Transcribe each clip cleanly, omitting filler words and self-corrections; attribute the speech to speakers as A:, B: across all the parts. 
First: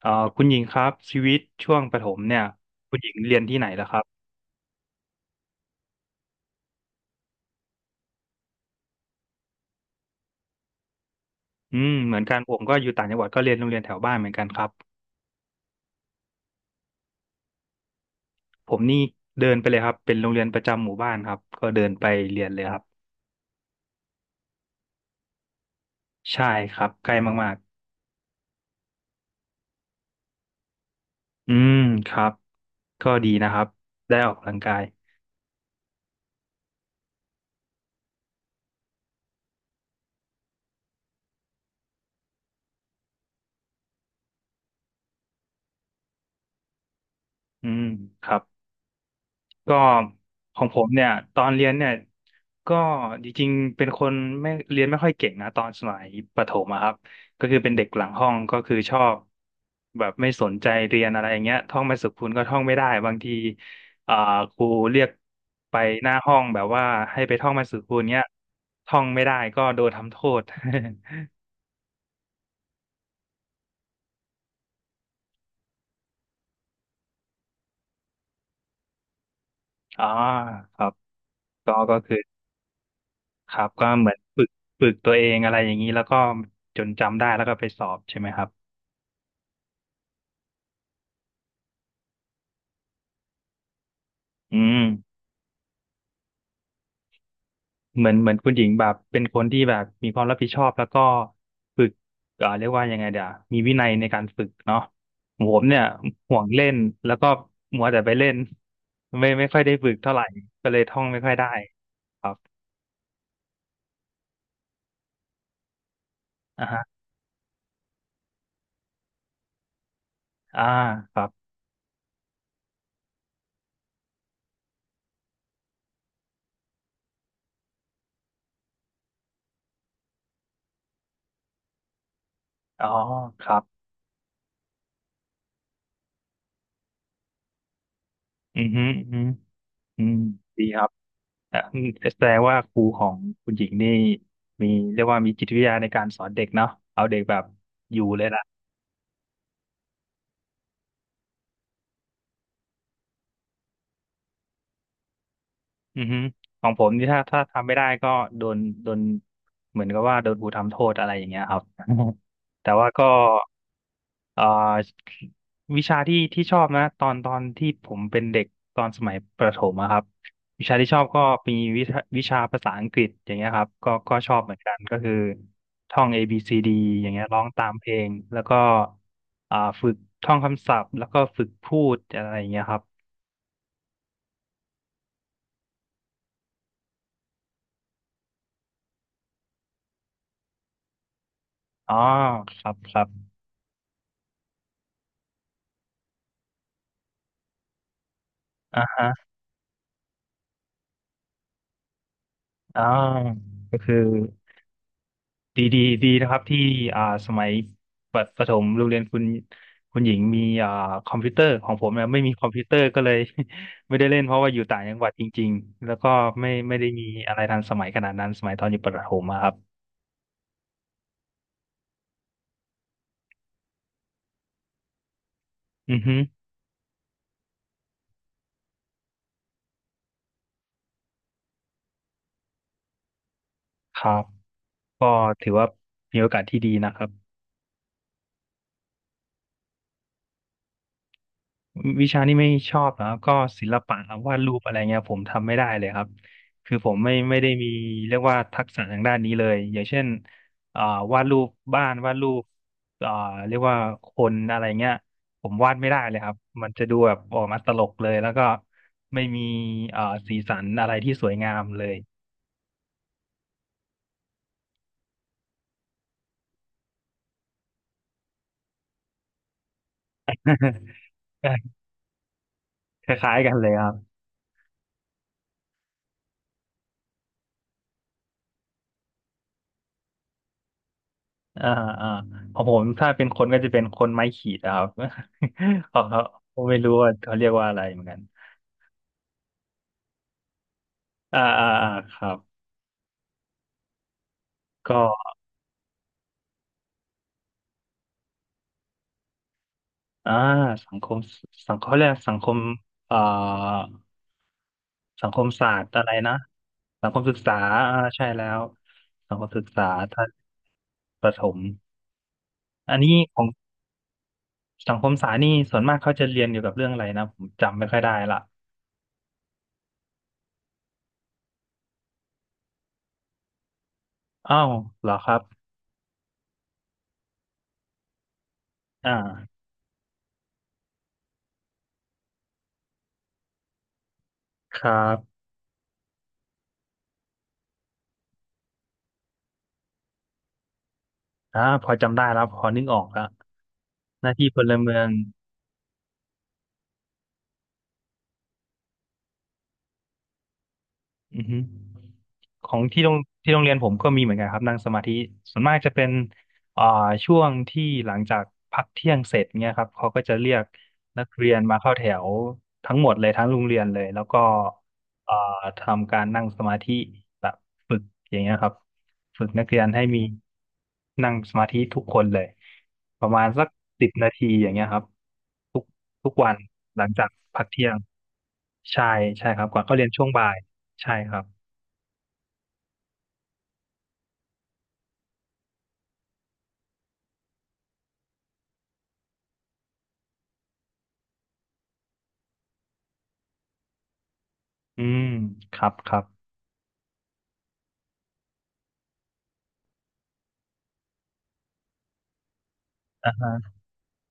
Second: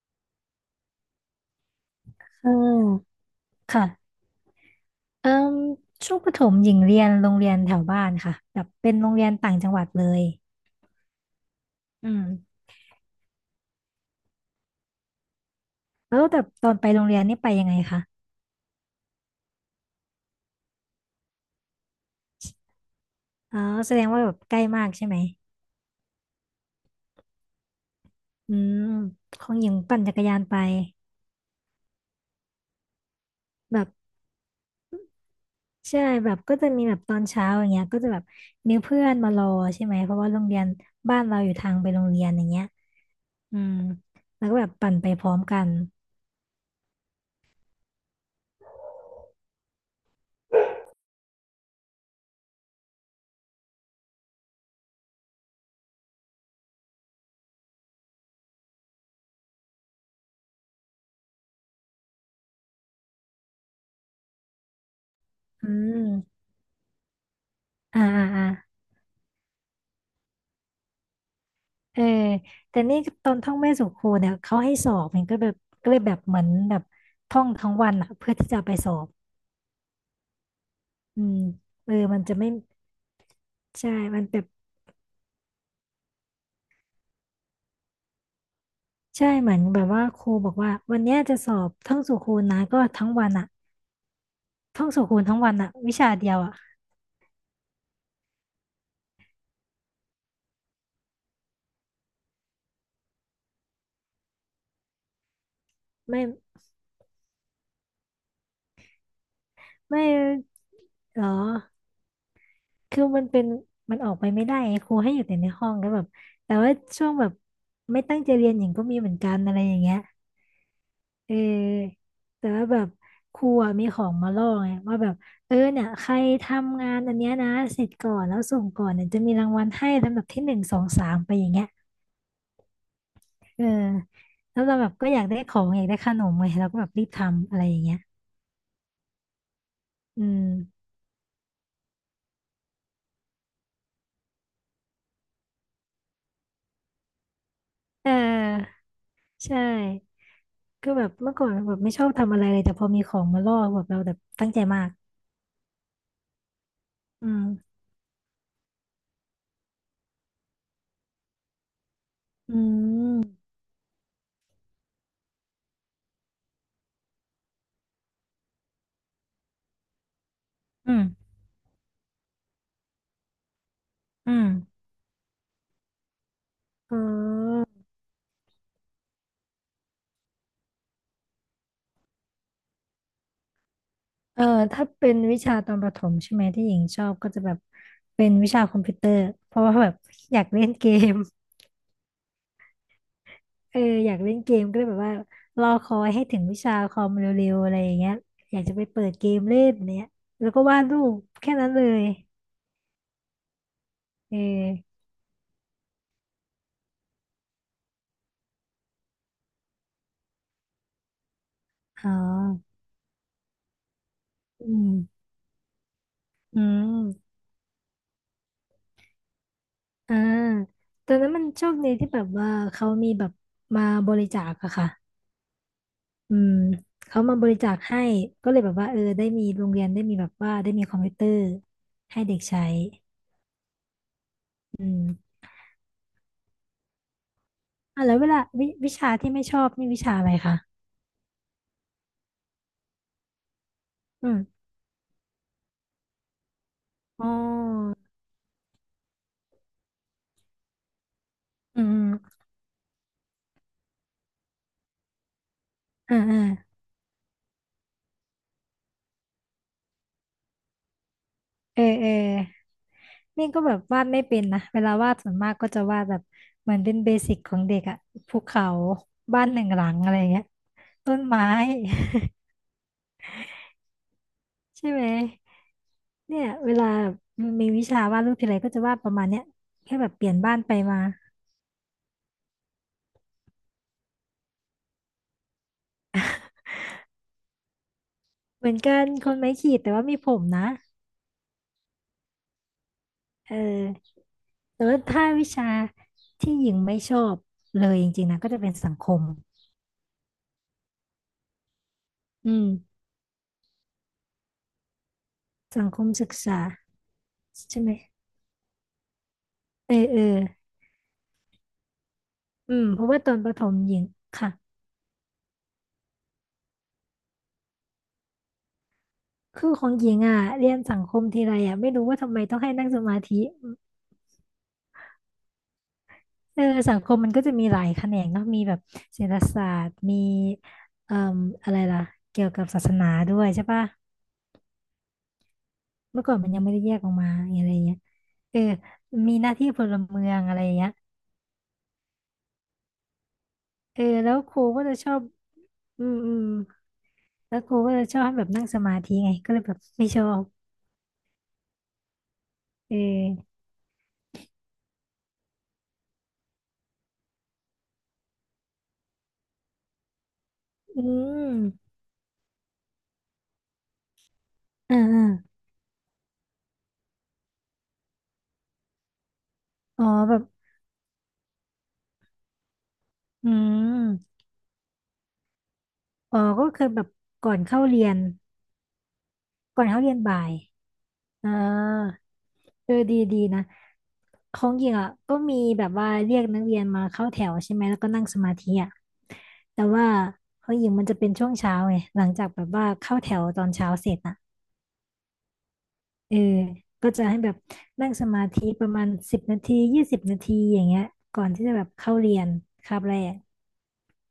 A: เอ่อคุณหญิงครับชีวิตช่วงประถมเนี่ย
B: เอ
A: คุณหญิ
B: อ
A: งเรียนที่ไหนล่ะครับ
B: ค่ะเอ่มช่วงประถมหญิงเรียนโรงเรียนแถวบ้านค่ะแบบเป็นโรงเรียนต่างจังหวัดเลย
A: อืม
B: อื
A: เหมื
B: ม
A: อนกันผมก็อยู่ต่างจังหวัดก็เรียนโรงเรียนแถวบ้านเหมือนกันครับ
B: แล้วแต่ตอนไปโรงเรียนนี่ไปยังไงคะ
A: ผมนี่เดินไปเลยครับเป็นโรงเรียนประจำหมู่บ้านครับก็เดินไปเรียนเลยครับ
B: อ๋อแสดงว่าแบบใกล้มากใช่ไหม
A: ใช่ครับใกล้มาก
B: อืมของหญิงปั่นจักรยานไป
A: ๆอืมครับก็ดีนะครับ
B: แบบ
A: ได้ออกกำลังกาย
B: ใช่แบบก็จะมีแบบตอนเช้าอย่างเงี้ยก็จะแบบมีเพื่อนมารอใช่ไหมเพราะว่าโรงเรียนบ้านเราอยู่ทางไปโรงเรียนอย่างเงี้ยอืมแล้วก็แบบปั่นไปพร้อมกัน
A: อืมครับ ก็ของผมเนี่ยตอนเรียนเนี่ยก็จริงๆเป็นคนไม่เรียนไม่ค่อยเก่งนะตอนสมัยประถมอะครับก็คือเป็นเด็กหลังห้องก็คือชอบแบบไม่สนใจเรียนอะไรอย่างเงี้ยท่องไม่สุขคุณก็ท่องไม่ได้บางทีอ่าครูเรียก
B: อื
A: ไปหน้าห้อ
B: ม
A: งแบบว่าให้ไปท่องมาสุขคุณ
B: อ่า
A: เงี้ย
B: อ่าอ่า
A: ท่องไม่ได้ก็โดนทำโทษ
B: เออแต่นี่ตอนท่องแม่สู่ครูเนี่ยเขาให้สอบมันก็แบบก็เลยแบบเหมือนแบบท่องทั้งวันอะเพื่อที่จะไปสอบ
A: อ๋อครับ
B: อืม
A: ก็
B: เอ
A: ก็
B: อ
A: คือ
B: มันจะไม่
A: ครับก็
B: ใช่
A: เหมือน
B: มันแบ
A: ฝึ
B: บ
A: กฝึกตัวเองอะไรอย่างนี้แล้วก็จนจำได้แล้วก็ไปสอบใช่ไหมครับ
B: ใช่เหมือนแบบว่าครูบอกว่าวันเนี้ยจะสอบท่องสู่ครูนะก็ทั้งวันอะ
A: อืม
B: ท่องสู่ครูทั้งวันอะวิชาเดียวอะ
A: เหมือนคุณหญิงแบบเป็นคนที่แบบมีความรับผิดชอบแล้วก็ฝึกเรียกว่ายังไงเดี๋ยวมีวินัยในการฝึกเนาะผมเนี่ย
B: ไม่
A: ห่วงเล่นแล้วก็มัวแต่ไปเล่นไม่ค่อยได้ฝึก
B: ไม่
A: เท่าไหร่ก็เลยท่อง
B: ห
A: ไม่
B: ร
A: ค่อยได้
B: อ
A: ครับ
B: คือมันเป็นมันออกไปไม่ได้ไงครูให้อยู่แต่ในห้องแล้วแบบแต่
A: อ่า
B: ว่า
A: ฮะ
B: ช่วงแบบไม่ตั้งใจเรียนหญิงก็มีเหมือนกันอะไรอย่างเงี้ย
A: อ่าครั
B: เอ
A: บ
B: อแต่ว่าแบบครูอะมีของมาล่อไงว่าแบบเออเนี่ยใครทำงานอันเนี้ยนะเสร็จก่อนแล้วส่งก่อนเนี่ยจะมีรางวัลให้ลำดับที่หนึ่งสองสามไปอย่างเงี้ย
A: อ๋อครั
B: เออ
A: บ
B: แล้วเราแบบก็อยากได้ของอยากได้ขนมไงเราก็แบบรีบทำอะไรอย่างเงี้ย
A: อือฮึอือฮึอืม
B: อืม
A: ดีครับอ่ะแสดงว่าครูของคุณหญิงนี่มีเรียกว่ามีจิตวิทยาในการสอนเด็กเนาะเอาเด็กแบบอยู่
B: เ
A: เลยล่ะ
B: ออใช่ก็แบบเมื่อก่อนแบบไม่ชอบทำอะไรเลยแต่พอมีของมาล่อแบบเราแบบตั้งใจมาก
A: อือฮึของผมนี่ถ้า
B: อื
A: ถ้า
B: ม
A: ทำไม่ได้ก็โดนโดนเหมือนกับว่าโดนครูทำโทษอะไรอย่างเงี้ยครับ
B: อื
A: แต่ว่าก็
B: ม
A: เอ่อวิชาที่ชอบนะตอนที่ผมเป็นเด็กตอนสมัยประถมอะครับวิชาที่ช
B: อื
A: อ
B: ม
A: บก็มีวิชาภาษาอังกฤษอย่างเงี้ยครับก็ช
B: อื
A: อบ
B: ม
A: เหมือนกันก็คือท่อง A B C D
B: อ๋
A: อย่างเงี้ยร้องตามเพ
B: อ
A: ลงแล้วก็ฝึกท่องคำศัพท์แล้วก็ฝึกพูดอะไรอย่างเงี้ยครับ
B: เออถ้าเป็นวิชาตอนประถมใช่ไหมที่หญิงชอบก็จะแบบเป็นวิชาคอมพิวเตอร์เพราะว่าแบบอยากเล่นเกม
A: อ๋อครับครับ
B: เอออยากเล่นเกมก็เลยแบบว่ารอคอยให้ถึงวิชาคอมเร็วๆอะไรอย่างเงี้ยอยากจะ
A: อ่
B: ไปเปิ
A: า
B: ดเกมเล่นเนี้ยแล้วก็วาดรูปแค่นั้นเลย
A: อ่าก็คือ
B: เออ
A: ดีนะครับที่สมัยประถมโรงเรียนคุณหญิงมีคอมพิวเตอร์ของผมเนี่
B: อ๋
A: ยไม่มีคอมพิวเตอ
B: อ
A: ร์ก็เลย ไม่ได้เล่นเพราะว่าอยู่
B: อื
A: ต่าง
B: ม
A: จังหวัดจริงๆแล้วก็ไม่
B: อื
A: ไม่
B: ม
A: ได้มีอะไรทันสมัยขนาดนั้นสมัยตอนอยู่ประถมอะครับ
B: อ่าตอนนั้นมันโชคดีที่แบบว่าเขามีแบบมาบริจาคอะค่ะ
A: อือฮึ
B: อืมเขามาบริจาคให้ก็เลยแบบว่าเออได้มีโรงเรียนได้มีแบบว่าได้มีคอมพิวเตอร์ให้เด็กใช้
A: ครับ
B: อืม
A: ก็ถือว่ามีโอกาสที่ดีนะครับ
B: อ่ะแล้วเวลาวิวิชาที่ไม่ชอบนี่วิชาอะไรคะ
A: วิชานี้ไม่ชอบนะครับก็ศิลปะครับ
B: อื
A: วา
B: ม
A: ดรูปอะไรเงี้ยผมทำไม่ได้เลยครับคือผมไม่
B: อ๋
A: ไม่ได้มี
B: อ
A: เรียกว่าทักษะทางด้านนี้เลยอย่างเช่นอ่าวาดรูป
B: อื
A: บ้านวาดรู
B: ม
A: ปอ่าเรียกว่าคนอะไรเงี้ยผมวาดไม่ได้เล
B: อื
A: ย
B: ม
A: ครับ
B: อ่า
A: มัน
B: อ่า
A: จะดูแบบออกมาตลกเลยแล้วก็ไม่มีอ่าสีสันอะไรที่สวยงาม
B: เอ
A: เล
B: อ
A: ย
B: เออนี่ก็แบบวาดไม่เป็นนะ เวลาวาดส่วนมากก็จะวาดแบบเหมือนเป็นเบสิกของเด็กอะภูเขาบ้านหนึ่งหลังอะไรเงี้ย ต้นไม้
A: คล้ายๆกันเลยครับ
B: ใช่ไหมเนี่ยเวลามีวิชาวาดรูปทีไรก็จะวาดประมาณเนี้ยแค่แบบเปลี่ยนบ้านไปมา
A: อ่าอ่าของผมถ้าเป็นคนก็จะเป็นคนไม้ขีดอะครับ ของเขาผมไม่รู้ว่าเขาเรียกว่าอะไรเหมือนกัน
B: เหมือนกันคนไม้ขีดแต่ว่ามีผมนะ
A: อ่าอ่าอ่าครับ
B: เออแต่ว่า
A: ก็
B: ถ้าวิชาที่หญิงไม่ชอบเลยจริงๆนะก็จะเป็นสังคม
A: อ่าสังคมสังคมแรยกสังค
B: อื
A: ม
B: ม
A: เอ่อสังคมศาสต
B: สัง
A: ร์
B: ค
A: อะ
B: ม
A: ไร
B: ศึก
A: นะ
B: ษา
A: สังคมศึกษา
B: ใช่ไหม
A: อ่าใช่แล้วสังคมศึกษา
B: เออเออ
A: ท่านประถม
B: อืม
A: อัน
B: เพราะ
A: นี้
B: ว่าตอ
A: ข
B: น
A: อง
B: ประถมหญิงค่ะ
A: สังคมศาสตร์นี่ส่วนมากเขาจะเรียนเกี่ยวกับเรื่องอะไรนะผมจำไม่ค่อยได้ละ
B: คือของหญิงอ่ะเรียนสังคมทีไรอ่ะไม่รู้ว่าทำไมต้องให้นั่งสมาธิ
A: อ้าวเหรอครับ
B: เออสังคมมันก็จะมีหลายแขนงเนาะมีแบบเศรษฐ
A: อ่า
B: ศาสตร์มีเอ่ออะไรล่ะเกี่ยวกับศาสนาด้วยใช่ปะ
A: ครับ
B: เมื่อก่อนมันยังไม่ได้แยกออกมาอะไรเงี้ยเออมีหน้าที่พลเมืองอะไรเงี้ย
A: พอจำได้แล้วพอนึกออกละ
B: เออ
A: ห
B: แล้
A: น้า
B: ว
A: ที่
B: ค
A: พ
B: รู
A: ล
B: ก็จะ
A: เมือ
B: ช
A: ง
B: อบอืมอืมแล้วครูก็จะชอบให้แบบนั่งสมาธิไงก็เลยแบบไม่ชอบ
A: อือฮึของ
B: เอ
A: ที่โรง
B: อ
A: ที่โรงเรียนผมก็มีเหมือนกันครับนั่งสมาธิส่วนมากจะเป็นอ่าช่วงที่หลังจากพักเที่ยงเสร็จเนี่ยครับเขาก็จะเรียก
B: อื
A: นักเรี
B: ม
A: ยนมาเข้าแถวทั้งหมดเลยทั้งโรงเรียนเลยแล้วก็
B: อ่าอา
A: อ่าทำการนั่งสมาธิแบบฝึกอย่างเงี้ยครับฝึกนักเรียนให้
B: อ๋อ
A: มี
B: แบบ
A: นั่งสมาธิทุกคนเลยประมาณ
B: อื
A: สักสิบนา
B: ม
A: ทีอย่างเงี้ยครับทุกทุก
B: อ๋อ
A: วัน
B: ก็คือแบ
A: หลั
B: บ
A: งจาก
B: ก่อน
A: พัก
B: เข้า
A: เที่ยง
B: เรียน
A: ใช่ใช่ครับก่อ
B: ก่อ
A: น
B: น
A: เข้า
B: เข้า
A: เรียน
B: เรียน
A: ช่วง
B: บ่า
A: บ่า
B: ย
A: ย ใช่ครับ
B: อ่าเออดีดีนะของหญิงอ่ะก็มีแบบว่าเรียกนักเรียนมาเข้าแถวใช่ไหมแล้วก็นั่งสมาธิอ่ะแต่ว่าของหญิงมันจะเป็นช่วงเช้าไงหลังจากแบบว่าเข้าแถวตอนเช้าเสร็จอ่ะ
A: อืมครับครับ
B: เออก็จะให้แบบนั่งสมาธิประมาณสิบนาที20 นาทีอย่างเงี้ยก่อนที่จะแบบเข้าเรียนคาบแร
A: อ่า
B: ก
A: ฮะ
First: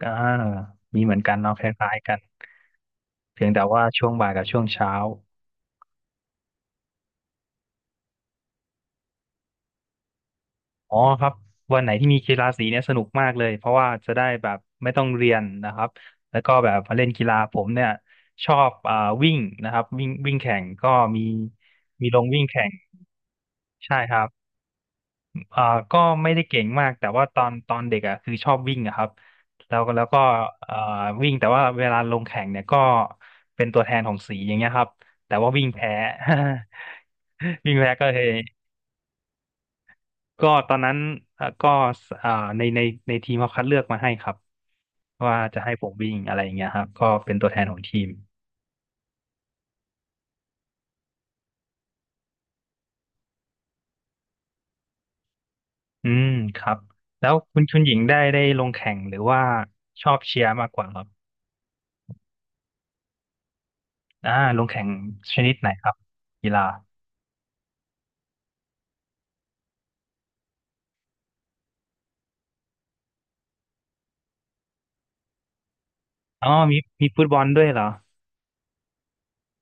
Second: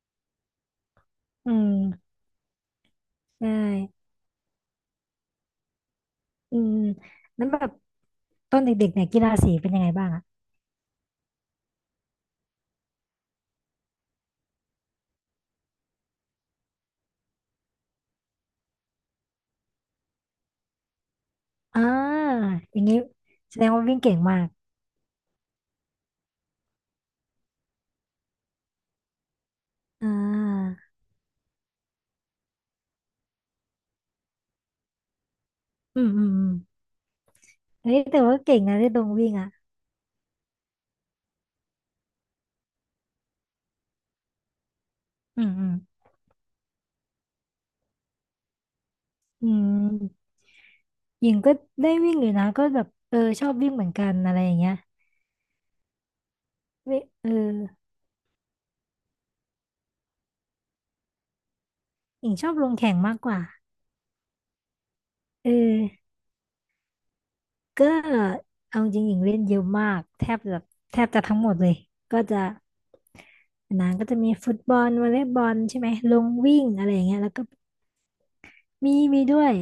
A: อ่ามีเหมือนกัน
B: อื
A: เนาะคล้ายๆ
B: ม
A: กัน
B: ใช
A: เพียงแต่ว่า
B: ่
A: ช่วงบ่ายกับช่วงเช้า
B: อืมแล้วแบบตอนเด็กๆเนี่ยกีฬาสีเป็นยังไงบ้างอ่ะ
A: อ๋อครับ วันไหนที่มีกีฬาสีเนี่ยสนุกมากเลย เพราะว่าจะได้แบบไม่ต้องเรียนนะครับ แล้วก็แบบมาเล่นกีฬาผมเนี่ยชอบวิ่งนะครับ วิ่งวิ่งแข่งก็มี
B: อ่า
A: มีลงวิ่งแข่ง
B: อย่างงี้แสดงว่า
A: ใช่
B: วิ่ง
A: ค
B: เก่ง
A: รับ
B: มาก
A: อ่าก็ไม่ได้เก่งมากแต่ว่าตอนเด็กอ่ะคือชอบวิ่งอะครับแล้วก็แล้ว
B: อ่
A: ก็
B: า
A: อ่าวิ่งแต่ว่าเวลาลงแข่งเนี่ยก็เป็นตัวแทนของสีอย่างเงี้ยครับแต่ว่าวิ่งแพ้
B: อืมอืมอืม
A: วิ่งแพ้
B: เฮ้ย
A: ก็เล
B: แต่
A: ย
B: ว่าเก่งนะที่ตรงวิ่งอ่ะ
A: ก็ตอนนั้นก็อ่าในในในทีมเขาคัดเลือกมาให้ครับว่า
B: อืม
A: จะ
B: อื
A: ให้
B: ม
A: ผมวิ่งอะไรอย่างเงี้ยครับก็เป็นตัวแทนของทีม
B: อืมหญิงก็ได้วิ่งอยู่นะก็แบบเออชอบวิ่งเหมือนกันอะไรอย่างเงี้ย
A: อืมครับ
B: เวเอ
A: แล้
B: อ
A: วคุณชุนหญิงได้ลงแข่งหรือว่าชอบเชียร์มากกว่าครับ
B: หญิงชอบลงแข่งมากกว่า
A: อ่าลงแข่งช
B: เอ
A: นิดไหนครับ
B: อ
A: กีฬา
B: ก็เอาจริงหญิงเล่นเยอะมาก แทบจะแทบจะทั้งหมดเลย ก็จะนานก็จะมีฟุตบอลวอลเลย์บอลใช่ไหม ลง
A: อ๋อ
B: วิ่ง
A: มี
B: อะไรอย่าง
A: มี
B: เงี้ย
A: ฟุต
B: แล้ว
A: บอ
B: ก็
A: ลด้วยเหรอ
B: มีด้วย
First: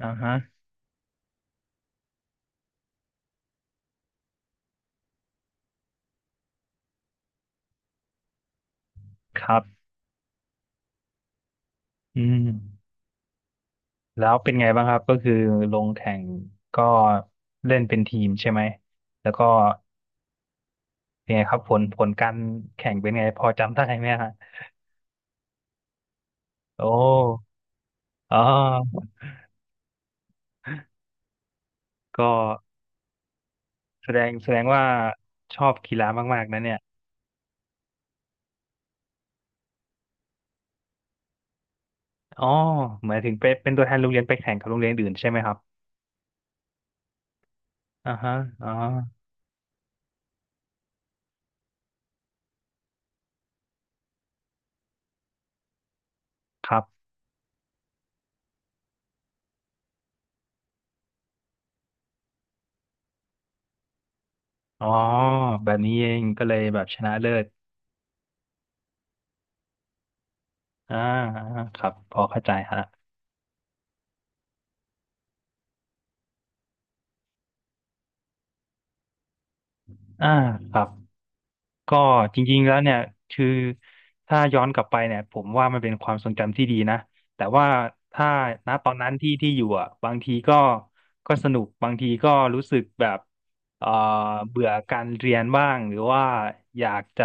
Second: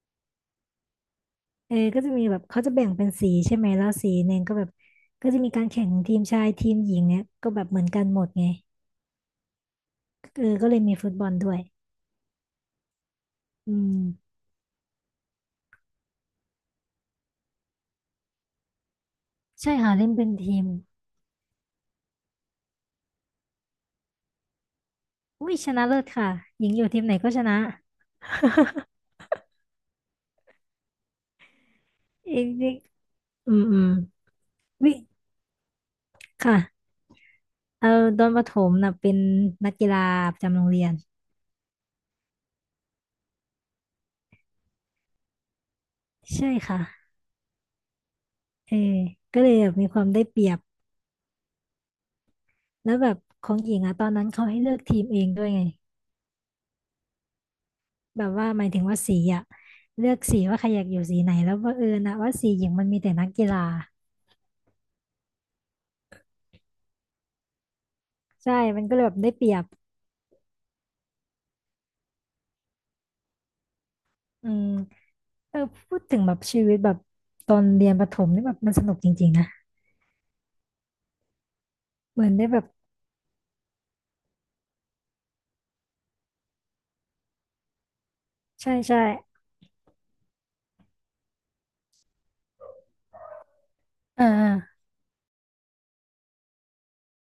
A: อ่าฮะ
B: เออก็จะมีแบบเขาจะแบ่งเป็นสีใช่ไหมแล้วสีหนึ่งก็แบบก็จะมีการแข่งทีมชายทีมหญิงเนี่ยก็แบบเหมือนกันหมดไง
A: ครับ
B: เออก็เลยมีฟุตบอลด้วย
A: อืม
B: อืม
A: แล้วเป็นไงบ้างครับ ก็คือลงแข่งก็เล่นเป็นทีมใช่ไหม แล้วก็
B: ใช่ค่ะเล่นเป็นทีม
A: เป็นไงครับผลการแข่งเป็นไงพอจำได้ไหมฮะ
B: อุ้ยชนะเลิศค่ะหญิงอ
A: โอ
B: ยู่ทีมไหนก็ช
A: ้
B: นะ
A: อ๋อก็
B: เอกเอกอืมอืม
A: แสดงว่า
B: วิ
A: ชอบกีฬามากๆนะเนี่ย
B: ค่ะเอาตอนประถมนะเป็นนักกีฬาประจำโรงเรียน
A: อ๋อหมายถึงเป็นตัวแทนโรงเรียนไปแข่งกับโรงเรียนอื่นใช่ไหมครับ
B: ใช่ค่ะ
A: อ่าฮะอ๋อ
B: เออก็เลยแบบมีความได้เปรียบแล้วแบบของหญิงอะตอนนั้นเขาให้เลือกทีมเองด้วยไง
A: ครับ
B: แบบว่าหมายถึงว่าสีอะเลือกสีว่าใครอยากอยู่สีไหนแล้วบังเอิญนะว่าสีหญิงมันมีแต่นักกีฬา
A: อ๋อแบบนี้เองก็เลยแบบชนะเลิศ
B: ใช่มันก็เลยแบบได้เปรียบ
A: อ่าอ่าครับพอเข้าใจฮะ
B: อืมเออพูดถึงแบบชีวิตแบบตอนเรียนประถมนี่แบบมันสนุกจริงๆนะ
A: อ่าครับก็
B: เหมือน
A: จ
B: ได้
A: ริ
B: แบ
A: ง
B: บ
A: ๆแล้วเนี่ยคือถ้าย้อนกลับไปเนี่ยผมว่ามันเป็นความทรงจำที่ดีนะแต่ว่าถ้าณ
B: ใช่
A: ตอน
B: ใช่
A: นั้นที่อยู่อ่ะบางทีก็ก็สนุกบางทีก็รู้สึกแบบเอ่อ
B: เออเออ
A: เบื่อการเรียนบ้างหรือว่าอยากจะ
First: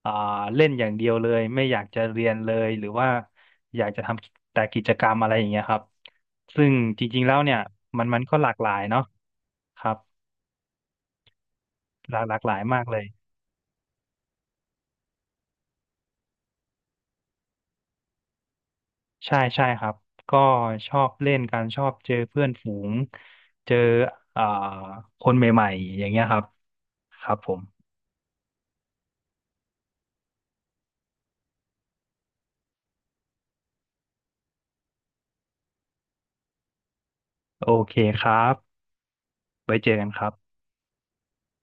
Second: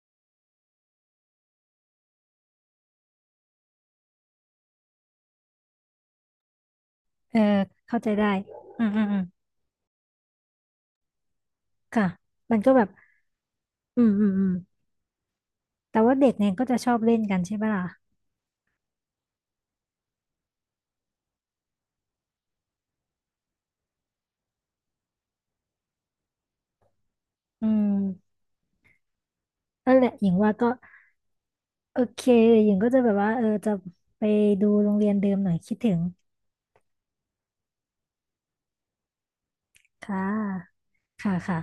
A: เอ่อเล่นอย่างเดียวเลยไม่อยากจะเรียนเลยหรือว่าอยากจะทำแต่กิจกรรมอะไรอย่างเงี้ยครับซึ่งจริงๆแล้
B: เอ
A: ว
B: อ
A: เนี่ย
B: เข้า
A: มัน
B: ใจ
A: มัน
B: ได้
A: ก็หลากหลาย
B: อืมอื
A: เนาะ
B: มอืม
A: ครับ
B: ค่ะ
A: หลากหลากหลา
B: มั
A: ย
B: นก็
A: มา
B: แบ
A: ก
B: บ
A: เลย
B: อืมอืมอืมแต่ว่าเด็กเนี่ยก็จะชอบเล่นกันใช่ปะล่ะ
A: ใช่ใช่ครับก็ชอบเล่นกันชอบเจอเพื่อนฝูงเจออ่าคนใหม่ๆอย่างเงี้ยครับครับผม
B: อืมนั่นแหละหญิงว่าก็โอเคหญิงก็จะแบบว่าเออจะไปดูโรงเรียนเดิมหน่อยคิดถึง
A: โอเคครับไว้เจอกัน
B: ค่
A: ครับ
B: ะค่ะค่ะ